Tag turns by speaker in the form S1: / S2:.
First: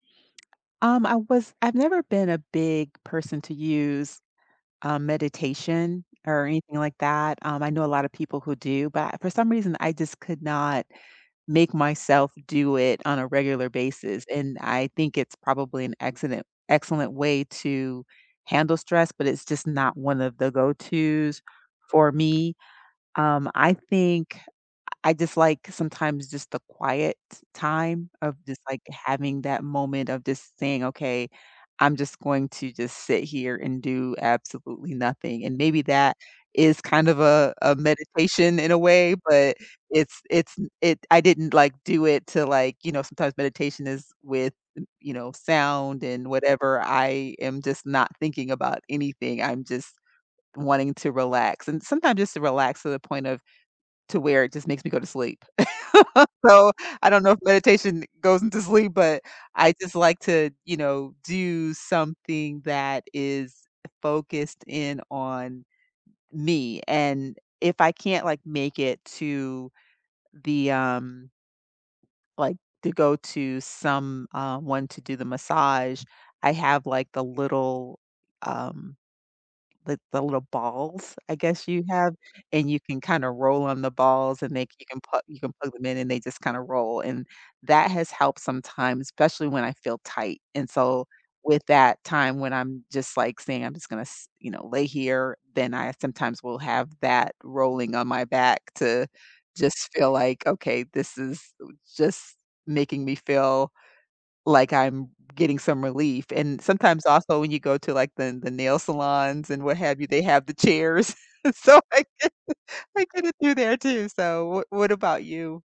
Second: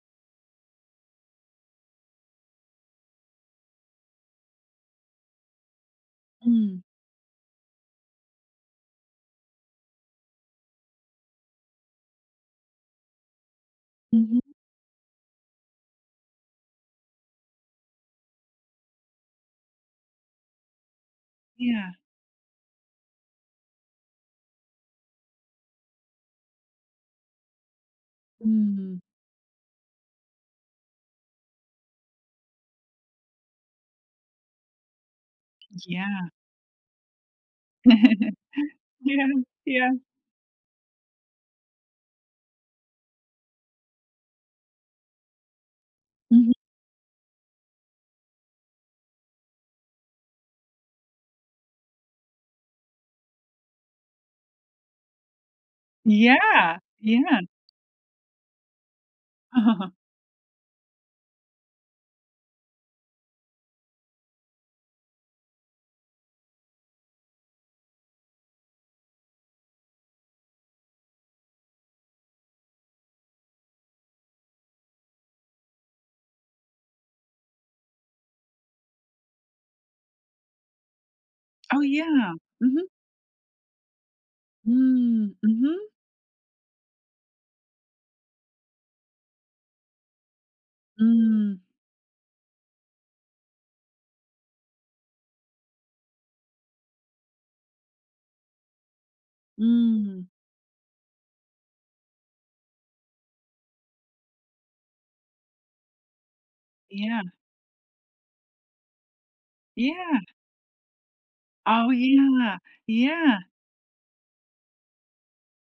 S1: Um, I was I've never been a big person to use, um, meditation, or anything
S2: Mm.
S1: like that, um, I know a lotta people who do, but I for some reason, I just could not make myself do it on a regular basis,
S2: Mhm.
S1: and I think it's probably an excellent excellent way to handle stress, but it's just not one of the go-to's
S2: Yeah.
S1: for me, Um, I think I I dislike, sometimes, just the quiet time, of just, like,
S2: Mm.
S1: having that moment of just saying, "Okay, I'm just going to just sit here, and do absolutely nothing," and maybe that
S2: Yeah.
S1: is kind of a a meditation, in a way,
S2: Yes,
S1: but
S2: yeah.
S1: it's it's n it I didn't, like, do it to, like, you know sometimes meditation is with, you know, sound, and
S2: Mhm.
S1: whatever, I am just not thinking about anything, I'm just wanting to relax, and sometimes just to relax, to the point of to where, it just makes me go to sleep. So,
S2: Yeah.
S1: I don't know if
S2: Yeah.
S1: meditation goes into sleep, but I just like to, you know, do something that is focused in on m me, and if I can't, like, make it to the, um like, to go to some, um I wanted to do the massage, I have, like, the little, um, the the little balls, I guess,
S2: Oh,
S1: you have,
S2: yeah.
S1: and you
S2: Mhm.
S1: can kinda roll on the balls, and they you can put
S2: Mm,
S1: you can plug them
S2: mhm.
S1: in, and they just kinda roll, and that has helped sometimes, especially when I feel tight, and so
S2: Mm.
S1: with that time when I'm just, like, saying, "I'm just gonna s" you know, "lay here," then I sometimes will have that rolling on my back to just feel
S2: Mm.
S1: like, "Okay, this is, eh, just making me feel like I'm getting some relief," and sometimes,
S2: Yeah.
S1: also, when you go to, like, the the nail salons, and what have you,
S2: Yeah.
S1: they have the chairs, so
S2: Oh,
S1: I
S2: yeah.
S1: I
S2: Yeah.
S1: [unintelligible] there too, so what what about you?